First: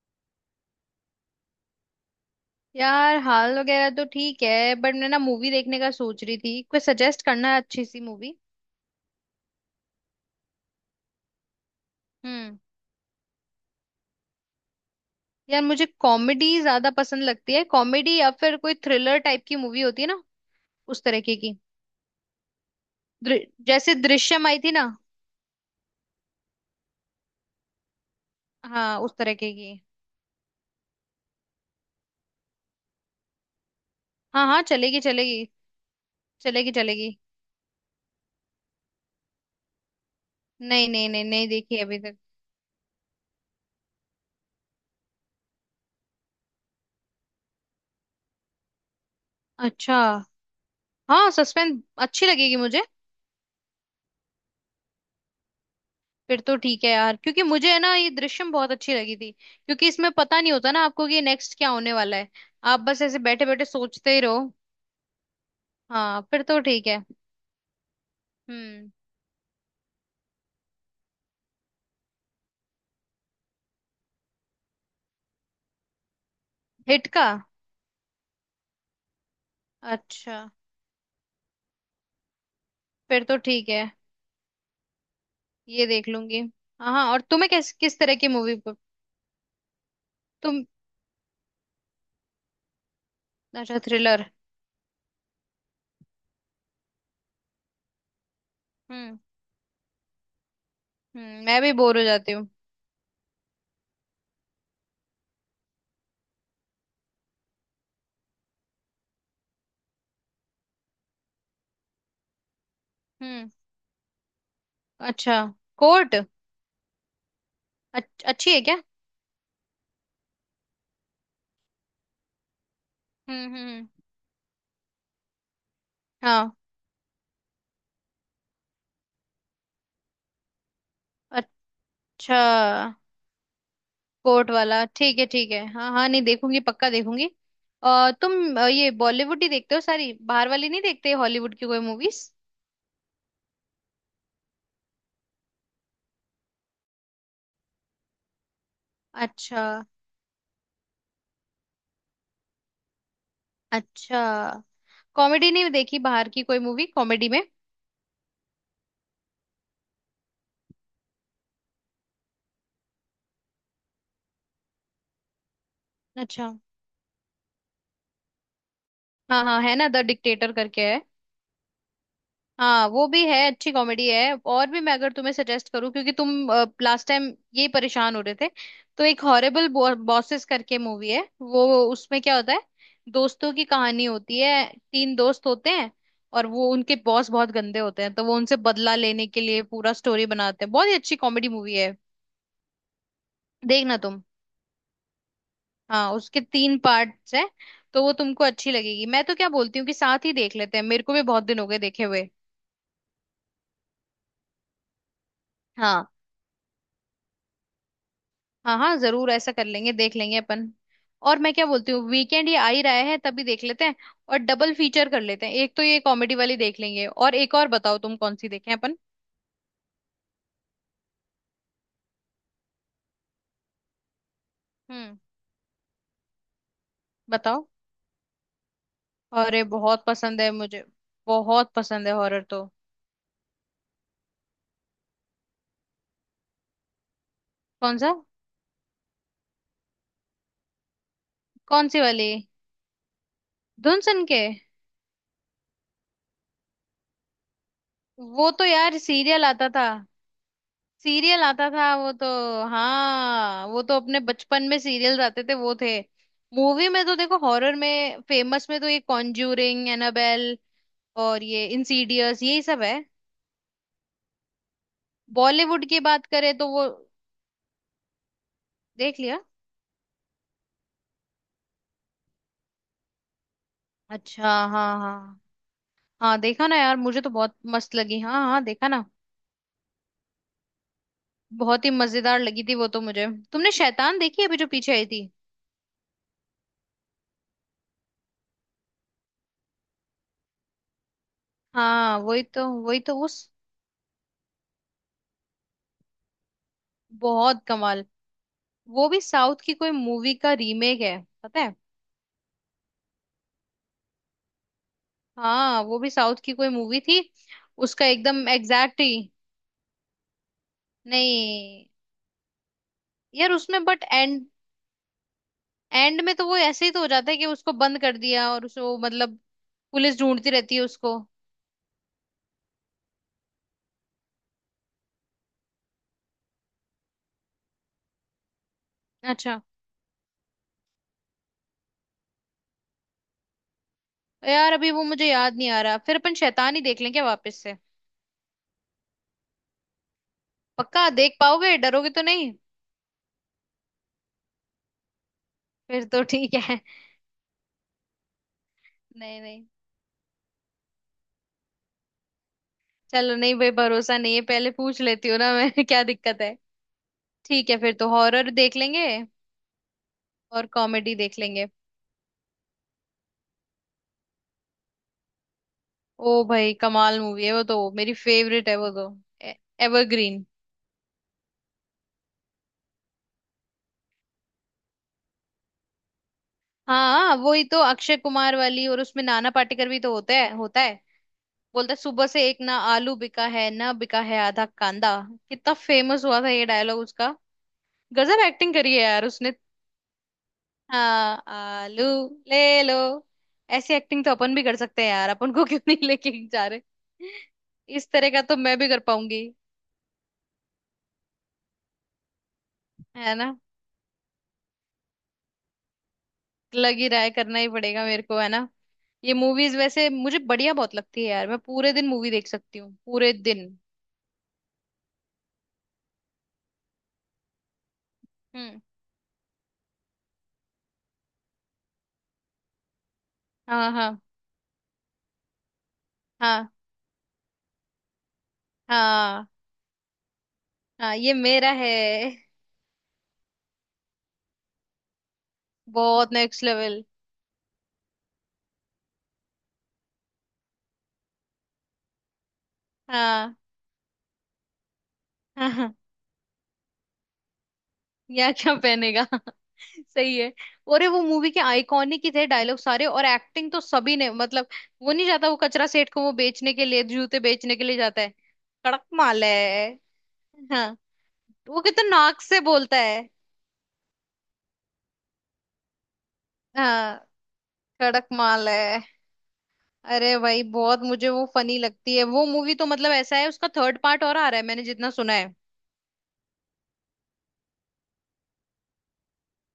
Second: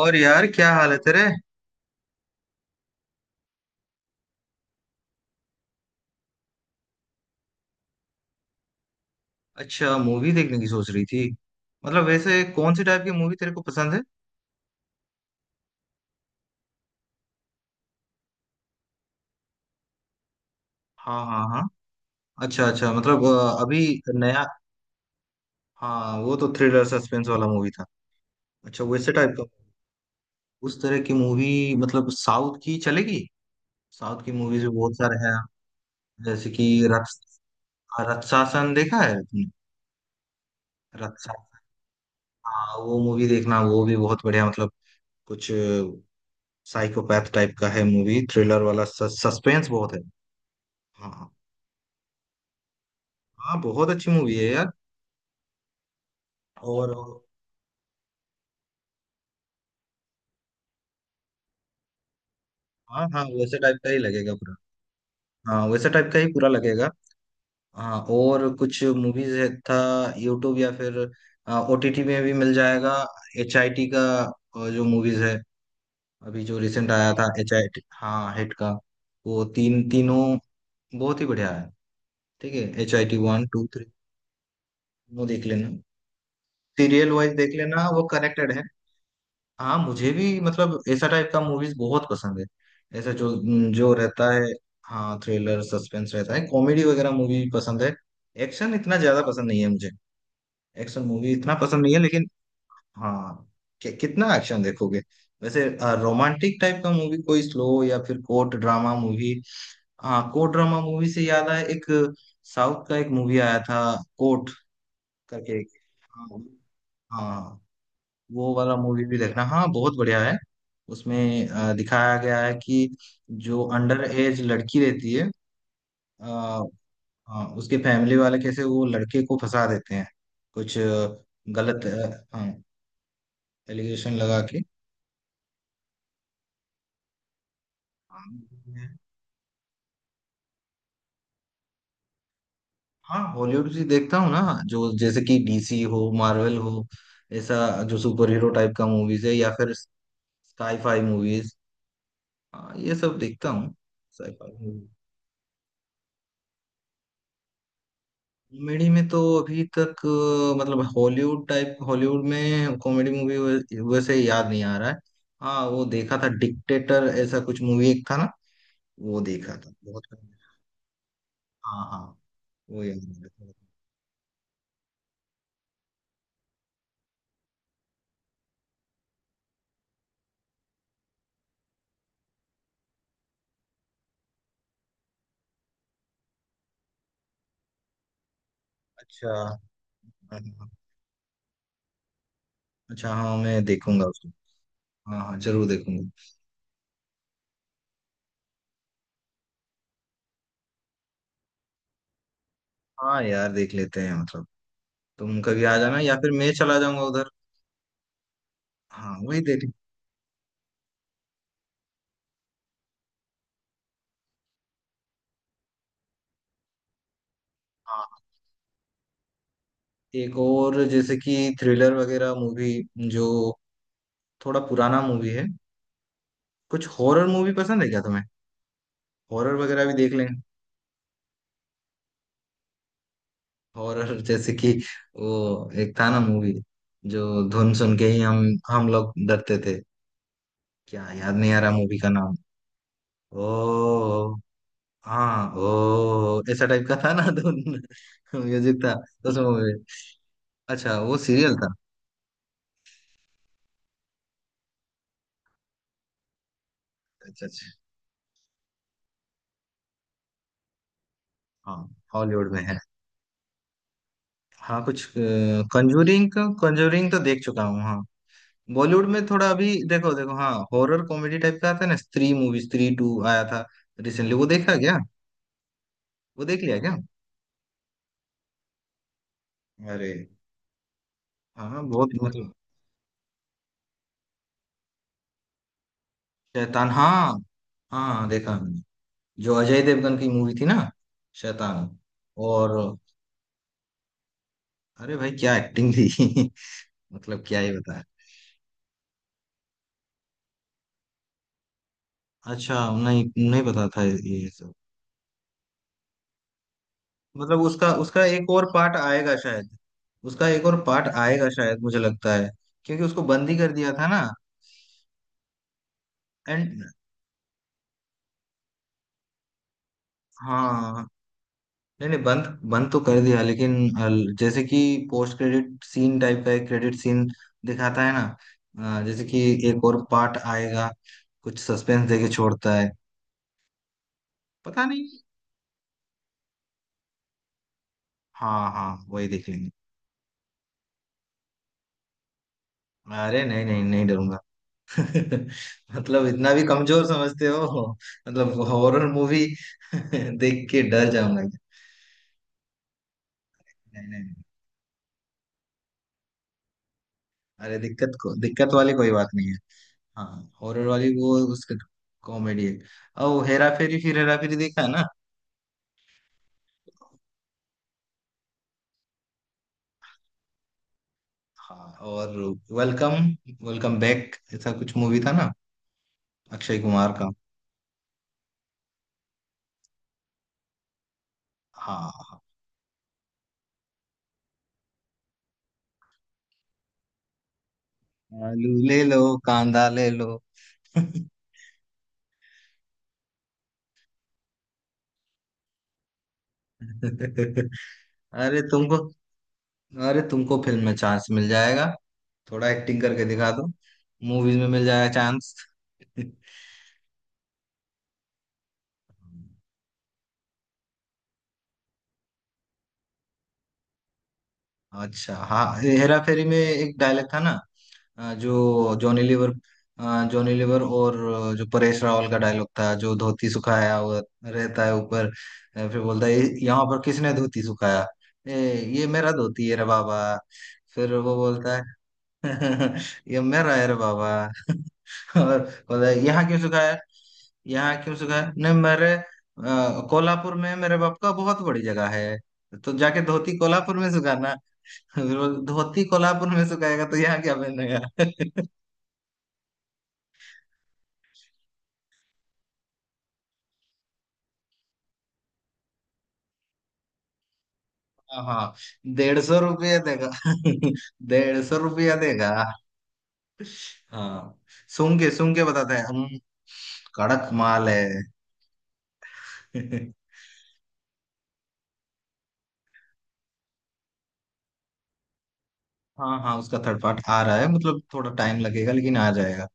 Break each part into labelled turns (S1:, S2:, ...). S1: और यार, क्या हाल है तेरे।
S2: यार हाल वगैरह तो ठीक है, बट मैं ना मूवी देखने का सोच रही थी। कोई सजेस्ट करना अच्छी सी मूवी।
S1: अच्छा, मूवी देखने की सोच रही थी। मतलब वैसे
S2: हम्म।
S1: कौन सी टाइप की मूवी तेरे को पसंद है?
S2: यार मुझे कॉमेडी ज्यादा पसंद लगती है। कॉमेडी या फिर कोई थ्रिलर टाइप की मूवी होती है ना, उस
S1: हाँ
S2: तरीके
S1: हाँ
S2: की।
S1: हाँ। अच्छा अच्छा। मतलब
S2: दृ- जैसे
S1: अभी नया।
S2: दृश्यम आई थी ना।
S1: हाँ, वो तो थ्रिलर सस्पेंस वाला मूवी था। अच्छा,
S2: हाँ,
S1: वैसे
S2: उस
S1: टाइप का।
S2: तरीके की।
S1: उस तरह की मूवी मतलब साउथ की चलेगी? साउथ की
S2: हाँ हाँ,
S1: मूवीज भी बहुत
S2: चलेगी
S1: सारे हैं।
S2: चलेगी।
S1: जैसे कि
S2: चलेगी चलेगी।
S1: रक्स हाँ, रक्षासन देखा है तुमने?
S2: नहीं नहीं नहीं, नहीं
S1: रक्षासन,
S2: देखी अभी तक।
S1: हाँ वो मूवी देखना, वो भी बहुत बढ़िया। मतलब कुछ साइकोपैथ टाइप का है मूवी, थ्रिलर वाला, सस्पेंस बहुत है।
S2: अच्छा।
S1: हाँ हाँ।
S2: हाँ, सस्पेंस अच्छी लगेगी मुझे।
S1: हाँ बहुत अच्छी मूवी है यार।
S2: फिर तो ठीक है
S1: और
S2: यार, क्योंकि मुझे है ना, ये दृश्यम बहुत अच्छी लगी थी क्योंकि इसमें पता नहीं होता ना आपको कि नेक्स्ट क्या होने वाला है। आप बस
S1: हाँ
S2: ऐसे
S1: हाँ,
S2: बैठे
S1: वैसे
S2: बैठे
S1: टाइप का ही
S2: सोचते ही
S1: लगेगा
S2: रहो।
S1: पूरा। हाँ वैसे टाइप का
S2: हाँ,
S1: ही
S2: फिर
S1: पूरा
S2: तो ठीक
S1: लगेगा।
S2: है।
S1: हाँ और कुछ
S2: हम्म।
S1: मूवीज है था। यूट्यूब या फिर ओटीटी में भी मिल जाएगा, HIT का। जो मूवीज है, अभी जो रिसेंट
S2: हिट
S1: आया
S2: का?
S1: था HIT, हाँ हिट का। वो तीन तीनों
S2: अच्छा,
S1: बहुत ही बढ़िया है। ठीक है, एच आई टी
S2: फिर तो
S1: वन टू
S2: ठीक है,
S1: थ्री तीनों देख लेना।
S2: ये देख लूंगी। हाँ हाँ,
S1: सीरियल
S2: और
S1: वाइज
S2: तुम्हें
S1: देख
S2: किस
S1: लेना,
S2: किस
S1: वो
S2: तरह की
S1: कनेक्टेड
S2: मूवी?
S1: है। हाँ मुझे भी
S2: तुम?
S1: मतलब ऐसा टाइप का मूवीज बहुत पसंद है। ऐसा जो,
S2: अच्छा,
S1: जो
S2: थ्रिलर।
S1: रहता है, हाँ थ्रिलर सस्पेंस रहता है, कॉमेडी वगैरह मूवी भी पसंद है। एक्शन इतना
S2: हम्म।
S1: ज्यादा पसंद नहीं है मुझे। एक्शन मूवी
S2: हम्म,
S1: इतना
S2: मैं भी
S1: पसंद नहीं
S2: बोर
S1: है,
S2: हो
S1: लेकिन
S2: जाती हूँ।
S1: हाँ, कितना एक्शन देखोगे। वैसे रोमांटिक टाइप का मूवी, कोई स्लो, या फिर कोर्ट ड्रामा मूवी। हाँ कोर्ट ड्रामा मूवी से याद आया, एक साउथ का एक मूवी
S2: हम्म।
S1: आया था, कोर्ट
S2: अच्छा,
S1: करके।
S2: कोर्ट?
S1: हाँ। हाँ,
S2: अच्छी
S1: वो
S2: है
S1: वाला
S2: क्या?
S1: मूवी भी देखना, हाँ बहुत बढ़िया है। उसमें दिखाया गया है कि
S2: हम्म।
S1: जो
S2: हम्म।
S1: अंडर एज लड़की रहती है, अ,
S2: हाँ।
S1: उसके फैमिली वाले कैसे वो लड़के को फंसा देते हैं, कुछ गलत
S2: अच्छा।
S1: हाँ, एलिगेशन लगा
S2: कोर्ट
S1: के।
S2: वाला ठीक है, ठीक है। हाँ हाँ, नहीं देखूंगी, पक्का देखूंगी। और तुम ये बॉलीवुड ही देखते हो सारी? बाहर वाली नहीं देखते, हॉलीवुड की कोई मूवीज?
S1: हाँ हॉलीवुड भी देखता हूँ ना। जो जैसे कि डीसी हो, मार्वल हो, ऐसा जो सुपर हीरो टाइप का मूवीज है, या
S2: अच्छा।
S1: फिर साई फाई मूवीज, ये सब देखता हूँ।
S2: अच्छा।
S1: Sci fi.
S2: कॉमेडी नहीं देखी बाहर की कोई मूवी, कॉमेडी में?
S1: कॉमेडी में तो अभी तक मतलब हॉलीवुड टाइप, हॉलीवुड में कॉमेडी मूवी वैसे याद नहीं आ रहा है। हाँ वो देखा था
S2: अच्छा।
S1: डिक्टेटर, ऐसा कुछ मूवी एक था ना, वो
S2: हाँ
S1: देखा
S2: हाँ,
S1: था
S2: है ना, द
S1: बहुत पहले।
S2: डिक्टेटर करके है।
S1: हाँ हाँ। वो
S2: हाँ,
S1: याद
S2: वो भी
S1: आ
S2: है,
S1: रहा
S2: अच्छी
S1: है।
S2: कॉमेडी है। और भी, मैं अगर तुम्हें सजेस्ट करूँ क्योंकि तुम लास्ट टाइम ये परेशान हो रहे थे, तो एक हॉरेबल बॉसेस करके मूवी है वो। उसमें क्या होता है, दोस्तों की कहानी होती है। तीन दोस्त होते हैं और वो, उनके बॉस बहुत गंदे होते हैं, तो वो उनसे बदला लेने
S1: अच्छा।
S2: के
S1: हाँ,
S2: लिए पूरा स्टोरी बनाते
S1: हाँ,
S2: हैं। बहुत ही अच्छी कॉमेडी मूवी है,
S1: अच्छा। हाँ मैं
S2: देखना
S1: देखूंगा
S2: तुम।
S1: उसको। हाँ हाँ जरूर देखूंगा।
S2: हाँ, उसके तीन पार्ट्स हैं, तो वो तुमको अच्छी लगेगी। मैं तो क्या बोलती हूँ कि साथ ही देख लेते हैं, मेरे को भी बहुत दिन हो गए देखे हुए।
S1: हाँ यार, देख लेते हैं मतलब। तुम कभी आ जाना
S2: हाँ
S1: या फिर मैं चला जाऊंगा उधर।
S2: हाँ, हाँ
S1: हाँ
S2: जरूर,
S1: वही
S2: ऐसा कर
S1: देख।
S2: लेंगे, देख लेंगे अपन। और मैं क्या बोलती हूँ, वीकेंड ये आ ही रहा है, तभी देख लेते हैं और डबल फीचर कर लेते हैं। एक तो ये कॉमेडी वाली देख लेंगे, और एक और बताओ तुम,
S1: हाँ,
S2: कौन सी देखें अपन?
S1: एक और जैसे कि थ्रिलर वगैरह मूवी जो थोड़ा पुराना
S2: हम्म,
S1: मूवी है। कुछ हॉरर मूवी
S2: बताओ।
S1: पसंद है क्या तुम्हें? हॉरर
S2: अरे
S1: वगैरह भी
S2: बहुत
S1: देख लें।
S2: पसंद है मुझे, बहुत पसंद है हॉरर तो।
S1: हॉरर जैसे कि वो एक था ना मूवी, जो धुन सुन
S2: कौन
S1: के
S2: सा?
S1: ही हम लोग डरते थे, क्या याद नहीं आ रहा
S2: कौन
S1: मूवी
S2: सी
S1: का
S2: वाली?
S1: नाम। ओ,
S2: धुन सन के?
S1: हाँ। ओ, ऐसा टाइप का था ना धुन,
S2: वो तो
S1: म्यूजिक था
S2: यार
S1: उस
S2: सीरियल आता
S1: मूवी।
S2: था।
S1: अच्छा वो
S2: सीरियल
S1: सीरियल
S2: आता
S1: था।
S2: था वो तो। हाँ, वो तो अपने बचपन में सीरियल आते थे, वो थे। मूवी में तो देखो,
S1: अच्छा अच्छा।
S2: हॉरर में फेमस में तो ये कॉन्ज्यूरिंग, एनाबेल और ये
S1: हाँ
S2: इंसीडियस,
S1: हॉलीवुड में
S2: यही
S1: है।
S2: सब है।
S1: हाँ कुछ
S2: बॉलीवुड की बात
S1: कंजूरिंग का,
S2: करें तो वो
S1: कंजूरिंग तो देख चुका हूँ हाँ। बॉलीवुड
S2: देख
S1: में
S2: लिया।
S1: थोड़ा अभी देखो देखो, हाँ हॉरर कॉमेडी टाइप का आता है ना, स्त्री मूवी, स्त्री 2 आया था रिसेंटली,
S2: अच्छा
S1: वो
S2: हाँ
S1: देखा क्या?
S2: हाँ। हाँ,
S1: वो देख
S2: देखा ना
S1: लिया
S2: यार,
S1: क्या?
S2: मुझे तो बहुत मस्त लगी। हाँ हाँ, देखा ना।
S1: अरे। हाँ
S2: बहुत ही
S1: बहुत,
S2: मजेदार
S1: मतलब
S2: लगी थी वो तो मुझे। तुमने शैतान देखी अभी, जो पीछे आई थी?
S1: शैतान, हाँ। हाँ हाँ, देखा मैंने, जो अजय देवगन की मूवी थी ना, शैतान।
S2: हाँ वही तो,
S1: और
S2: वही तो उस...
S1: अरे भाई, क्या एक्टिंग थी। मतलब क्या
S2: बहुत
S1: ही बताया।
S2: कमाल। वो भी साउथ की कोई मूवी का रीमेक है, पता है?
S1: अच्छा, नहीं, नहीं पता था ये सब।
S2: हाँ, वो भी साउथ की कोई मूवी थी।
S1: मतलब उसका
S2: उसका
S1: उसका
S2: एकदम
S1: एक और पार्ट
S2: एग्जैक्ट ही।
S1: आएगा शायद। उसका एक और पार्ट आएगा शायद,
S2: नहीं
S1: मुझे लगता है, क्योंकि उसको
S2: यार,
S1: बंदी कर
S2: उसमें
S1: दिया
S2: बट
S1: था ना।
S2: एंड, एंड में तो वो
S1: एंड,
S2: ऐसे ही तो हो जाता है कि उसको बंद कर दिया, और उसको मतलब पुलिस ढूंढती रहती है
S1: हाँ
S2: उसको।
S1: नहीं नहीं बंद, बंद तो कर दिया लेकिन जैसे कि पोस्ट क्रेडिट सीन टाइप का एक क्रेडिट सीन दिखाता है ना, जैसे कि
S2: अच्छा।
S1: एक और पार्ट आएगा, कुछ सस्पेंस देके छोड़ता है।
S2: यार
S1: पता
S2: अभी वो
S1: नहीं।
S2: मुझे याद नहीं आ रहा, फिर अपन शैतान ही देख लें क्या वापस से?
S1: हाँ हाँ वही देख लेंगे।
S2: पक्का देख पाओगे, डरोगे तो नहीं?
S1: अरे नहीं नहीं नहीं, डरूंगा
S2: फिर तो
S1: मतलब इतना
S2: ठीक
S1: भी
S2: है।
S1: कमजोर समझते हो, मतलब हॉरर
S2: नहीं
S1: मूवी
S2: नहीं।
S1: देख के डर जाऊंगा।
S2: चलो, नहीं भाई,
S1: नहीं
S2: भरोसा
S1: नहीं
S2: नहीं है,
S1: नहीं।
S2: पहले पूछ लेती हूँ ना मैं क्या दिक्कत है। ठीक है,
S1: अरे
S2: फिर तो
S1: दिक्कत को,
S2: हॉरर
S1: दिक्कत
S2: देख
S1: वाली
S2: लेंगे
S1: कोई बात नहीं है। हाँ
S2: और
S1: हॉरर वाली
S2: कॉमेडी
S1: वो
S2: देख लेंगे।
S1: उसका कॉमेडी है, ओ हेरा फेरी, फिर हेरा फेरी देखा है ना।
S2: ओ भाई, कमाल मूवी है वो तो, मेरी फेवरेट है वो तो, एवरग्रीन।
S1: हाँ, और वेलकम, वेलकम बैक, ऐसा कुछ मूवी था ना, अक्षय कुमार का।
S2: हाँ वही तो, अक्षय कुमार वाली, और उसमें नाना पाटेकर भी तो होता है, होता है। बोलता है,
S1: हाँ
S2: सुबह
S1: हाँ।
S2: से एक ना आलू बिका है, ना बिका है आधा कांदा। कितना फेमस हुआ था ये डायलॉग उसका, गजब
S1: आलू
S2: एक्टिंग करी
S1: ले
S2: है
S1: लो,
S2: यार उसने।
S1: कांदा ले लो।
S2: हाँ, आलू ले लो। ऐसी एक्टिंग तो अपन भी कर सकते हैं यार, अपन को क्यों नहीं लेके जा रहे? इस तरह का तो
S1: अरे
S2: मैं भी
S1: तुमको,
S2: कर पाऊंगी।
S1: अरे तुमको फिल्म में चांस मिल जाएगा, थोड़ा एक्टिंग करके
S2: है
S1: दिखा
S2: ना?
S1: दो, मूवीज में मिल जाएगा चांस।
S2: लग ही रहा है करना ही पड़ेगा मेरे को, है ना। ये मूवीज वैसे मुझे बढ़िया बहुत लगती है यार, मैं पूरे दिन मूवी देख सकती हूँ, पूरे दिन।
S1: अच्छा, हाँ हेरा फेरी में एक डायलॉग था ना, अ,
S2: हम्म।
S1: जो जॉनी लीवर अ, जॉनी लीवर और जो परेश रावल का डायलॉग था, जो धोती
S2: हाँ।
S1: सुखाया
S2: हाँ।
S1: हुआ रहता है ऊपर, फिर बोलता है,
S2: हाँ।
S1: यहाँ पर किसने धोती सुखाया, ए, ये मेरा
S2: हाँ।
S1: धोती है रे बाबा"। फिर
S2: हाँ, ये
S1: वो
S2: मेरा
S1: बोलता
S2: है।
S1: है "ये मेरा है रे बाबा"। और बोलता है,
S2: बहुत
S1: यहाँ क्यों
S2: नेक्स्ट
S1: सुखाया,
S2: लेवल।
S1: यहाँ क्यों सुखाया? नहीं, मेरे कोल्हापुर में मेरे बाप का बहुत बड़ी जगह है, तो जाके
S2: हाँ।
S1: धोती कोल्हापुर में सुखाना। फिर
S2: हाँ हाँ,
S1: धोती कोल्हापुर में सुखाएगा तो यहाँ क्या
S2: या
S1: पहनेगा?
S2: क्या पहनेगा सही है। अरे वो मूवी के आइकॉनिक ही थे डायलॉग सारे, और एक्टिंग तो सभी ने, मतलब। वो नहीं जाता, वो कचरा सेठ को वो बेचने के लिए, जूते बेचने के लिए जाता है।
S1: हाँ हाँ।
S2: कड़क
S1: डेढ़
S2: माल
S1: सौ
S2: है।
S1: रुपया देगा।
S2: हाँ,
S1: 150
S2: वो कितना
S1: रुपया
S2: नाक
S1: देगा।
S2: से बोलता है।
S1: हाँ सुन के बताते हैं हम,
S2: हाँ।
S1: कड़क माल है।
S2: कड़क माल है। अरे भाई, बहुत मुझे वो फनी लगती है वो मूवी तो, मतलब ऐसा है। उसका थर्ड पार्ट और आ रहा है, मैंने जितना सुना है।
S1: हाँ हाँ उसका थर्ड पार्ट आ रहा है, मतलब थोड़ा टाइम लगेगा लेकिन आ जाएगा,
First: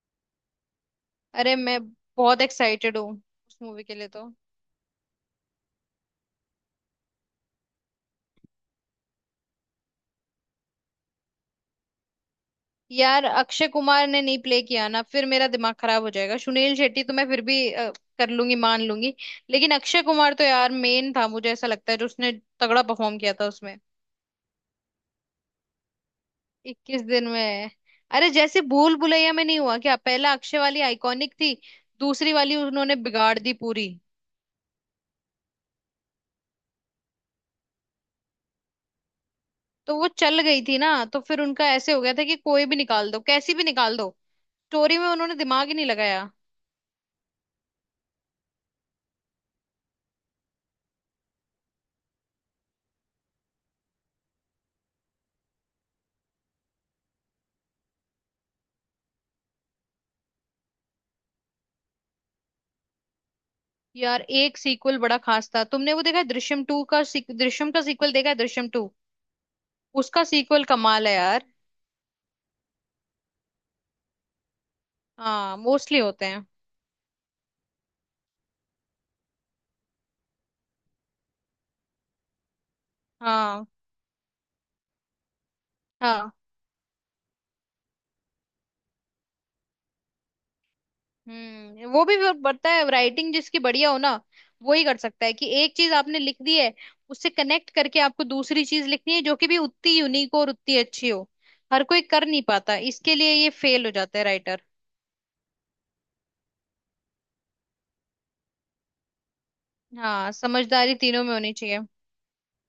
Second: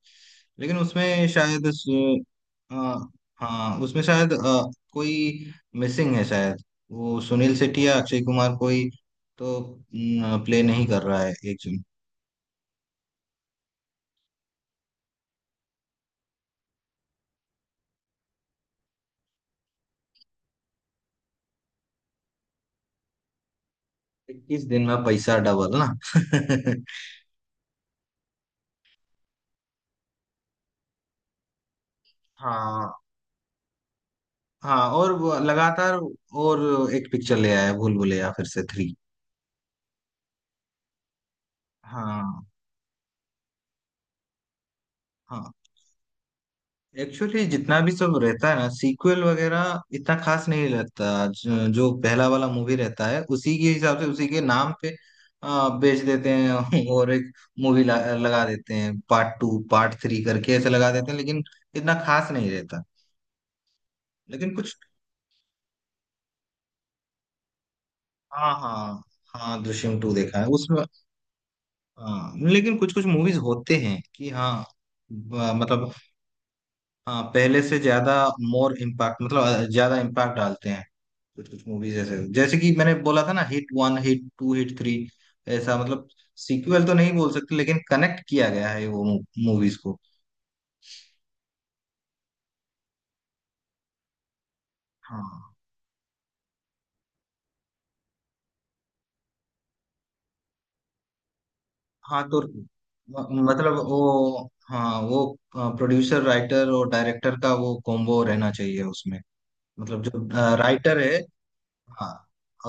S1: लेकिन उसमें
S2: अरे
S1: शायद
S2: मैं बहुत
S1: हाँ,
S2: एक्साइटेड हूँ उस
S1: हाँ
S2: मूवी के
S1: उसमें
S2: लिए तो।
S1: शायद कोई मिसिंग है शायद। वो सुनील शेट्टी या अक्षय कुमार कोई तो प्ले नहीं कर रहा है एक जन।
S2: यार अक्षय कुमार ने नहीं प्ले किया ना फिर, मेरा दिमाग खराब हो जाएगा। सुनील शेट्टी तो मैं फिर भी कर लूंगी, मान लूंगी, लेकिन अक्षय कुमार तो यार मेन था। मुझे ऐसा लगता है जो उसने तगड़ा परफॉर्म किया था उसमें।
S1: 21 दिन में पैसा डबल ना।
S2: 21 दिन में। अरे जैसे भूल भुलैया में नहीं हुआ क्या, पहला अक्षय वाली आइकॉनिक थी, दूसरी वाली उन्होंने
S1: हाँ
S2: बिगाड़ दी पूरी।
S1: हाँ। और वो लगातार और एक पिक्चर ले आया, भूल भुलैया फिर से 3।
S2: तो वो चल गई थी ना, तो फिर उनका ऐसे हो गया था कि
S1: हाँ
S2: कोई भी निकाल दो, कैसी भी निकाल दो। स्टोरी में उन्होंने
S1: हाँ।
S2: दिमाग ही नहीं लगाया।
S1: एक्चुअली जितना भी सब रहता है ना, सीक्वल वगैरह इतना खास नहीं लगता, जो पहला वाला मूवी रहता है उसी के हिसाब से, उसी के नाम पे बेच देते हैं। और एक मूवी लगा देते हैं, पार्ट 2 पार्ट 3 करके ऐसे लगा देते हैं, लेकिन इतना खास नहीं रहता।
S2: यार
S1: लेकिन
S2: एक
S1: कुछ,
S2: सीक्वल बड़ा खास था, तुमने वो देखा है, दृश्यम टू का दृश्यम का सीक्वल देखा है,
S1: हाँ
S2: दृश्यम टू?
S1: हाँ हाँ, दृश्यम 2
S2: उसका
S1: देखा है
S2: सीक्वल
S1: उसमें।
S2: कमाल है यार।
S1: हाँ लेकिन कुछ कुछ मूवीज होते हैं कि हाँ,
S2: हाँ,
S1: मतलब
S2: मोस्टली होते हैं।
S1: हाँ, पहले से ज्यादा मोर इम्पैक्ट, मतलब ज्यादा इम्पैक्ट डालते हैं कुछ कुछ मूवीज ऐसे, जैसे कि मैंने बोला था ना,
S2: हाँ।
S1: हिट 1 हिट 2 हिट 3, ऐसा। मतलब
S2: हाँ।
S1: सीक्वल तो नहीं बोल सकते, लेकिन कनेक्ट किया गया है वो मूवीज को।
S2: हम्म, वो भी, वो पता है, राइटिंग जिसकी बढ़िया हो ना, वो ही कर सकता है कि
S1: हाँ
S2: एक चीज आपने लिख दी है, उससे कनेक्ट करके आपको दूसरी चीज लिखनी है, जो कि भी उतनी यूनिक और उतनी अच्छी हो। हर कोई कर
S1: हाँ, तो
S2: नहीं पाता, इसके लिए ये
S1: मतलब
S2: फेल हो
S1: वो,
S2: जाता है राइटर।
S1: हाँ वो प्रोड्यूसर राइटर और डायरेक्टर का वो कॉम्बो रहना चाहिए उसमें, मतलब जो
S2: हाँ, समझदारी
S1: राइटर है,
S2: तीनों में होनी चाहिए।
S1: हाँ,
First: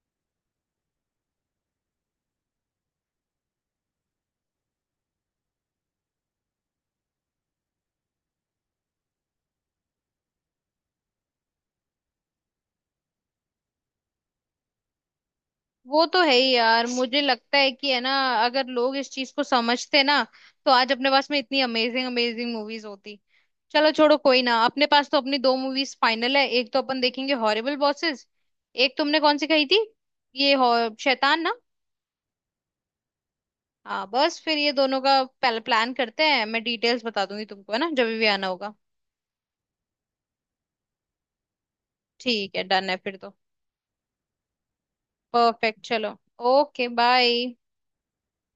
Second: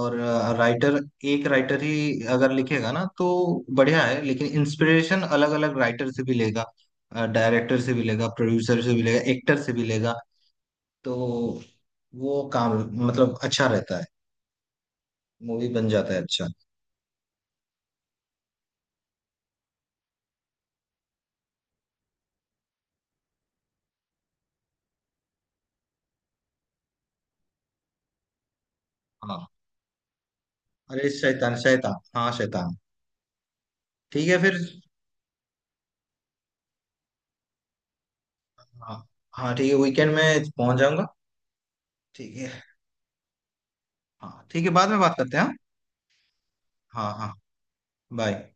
S1: और राइटर, एक राइटर ही अगर लिखेगा ना तो बढ़िया है, लेकिन इंस्पिरेशन अलग अलग राइटर से भी लेगा, डायरेक्टर से भी लेगा, प्रोड्यूसर से भी लेगा, एक्टर से भी लेगा, तो वो काम मतलब अच्छा रहता है, मूवी बन
S2: वो
S1: जाता है
S2: तो है
S1: अच्छा।
S2: ही यार, मुझे लगता है कि, है ना, अगर लोग इस चीज को समझते ना, तो आज अपने पास में इतनी अमेजिंग अमेजिंग मूवीज होती। चलो छोड़ो, कोई ना, अपने पास तो अपनी दो मूवीज फाइनल है। एक तो अपन देखेंगे हॉरिबल बॉसेस, एक तुमने कौन
S1: हाँ।
S2: सी कही थी, ये
S1: अरे
S2: शैतान ना।
S1: शैतान, शैतान, हाँ शैतान।
S2: हाँ,
S1: ठीक है
S2: बस
S1: फिर।
S2: फिर ये दोनों का पहले प्लान करते हैं। मैं डिटेल्स बता दूंगी तुमको, है ना, जब भी आना होगा।
S1: हाँ हाँ ठीक है, वीकेंड में पहुंच जाऊंगा, ठीक
S2: ठीक
S1: है।
S2: है, डन है फिर तो।
S1: हाँ ठीक है, बाद में बात करते हैं।
S2: परफेक्ट, चलो। ओके,
S1: हाँ हाँ हाँ,
S2: बाय।
S1: बाय।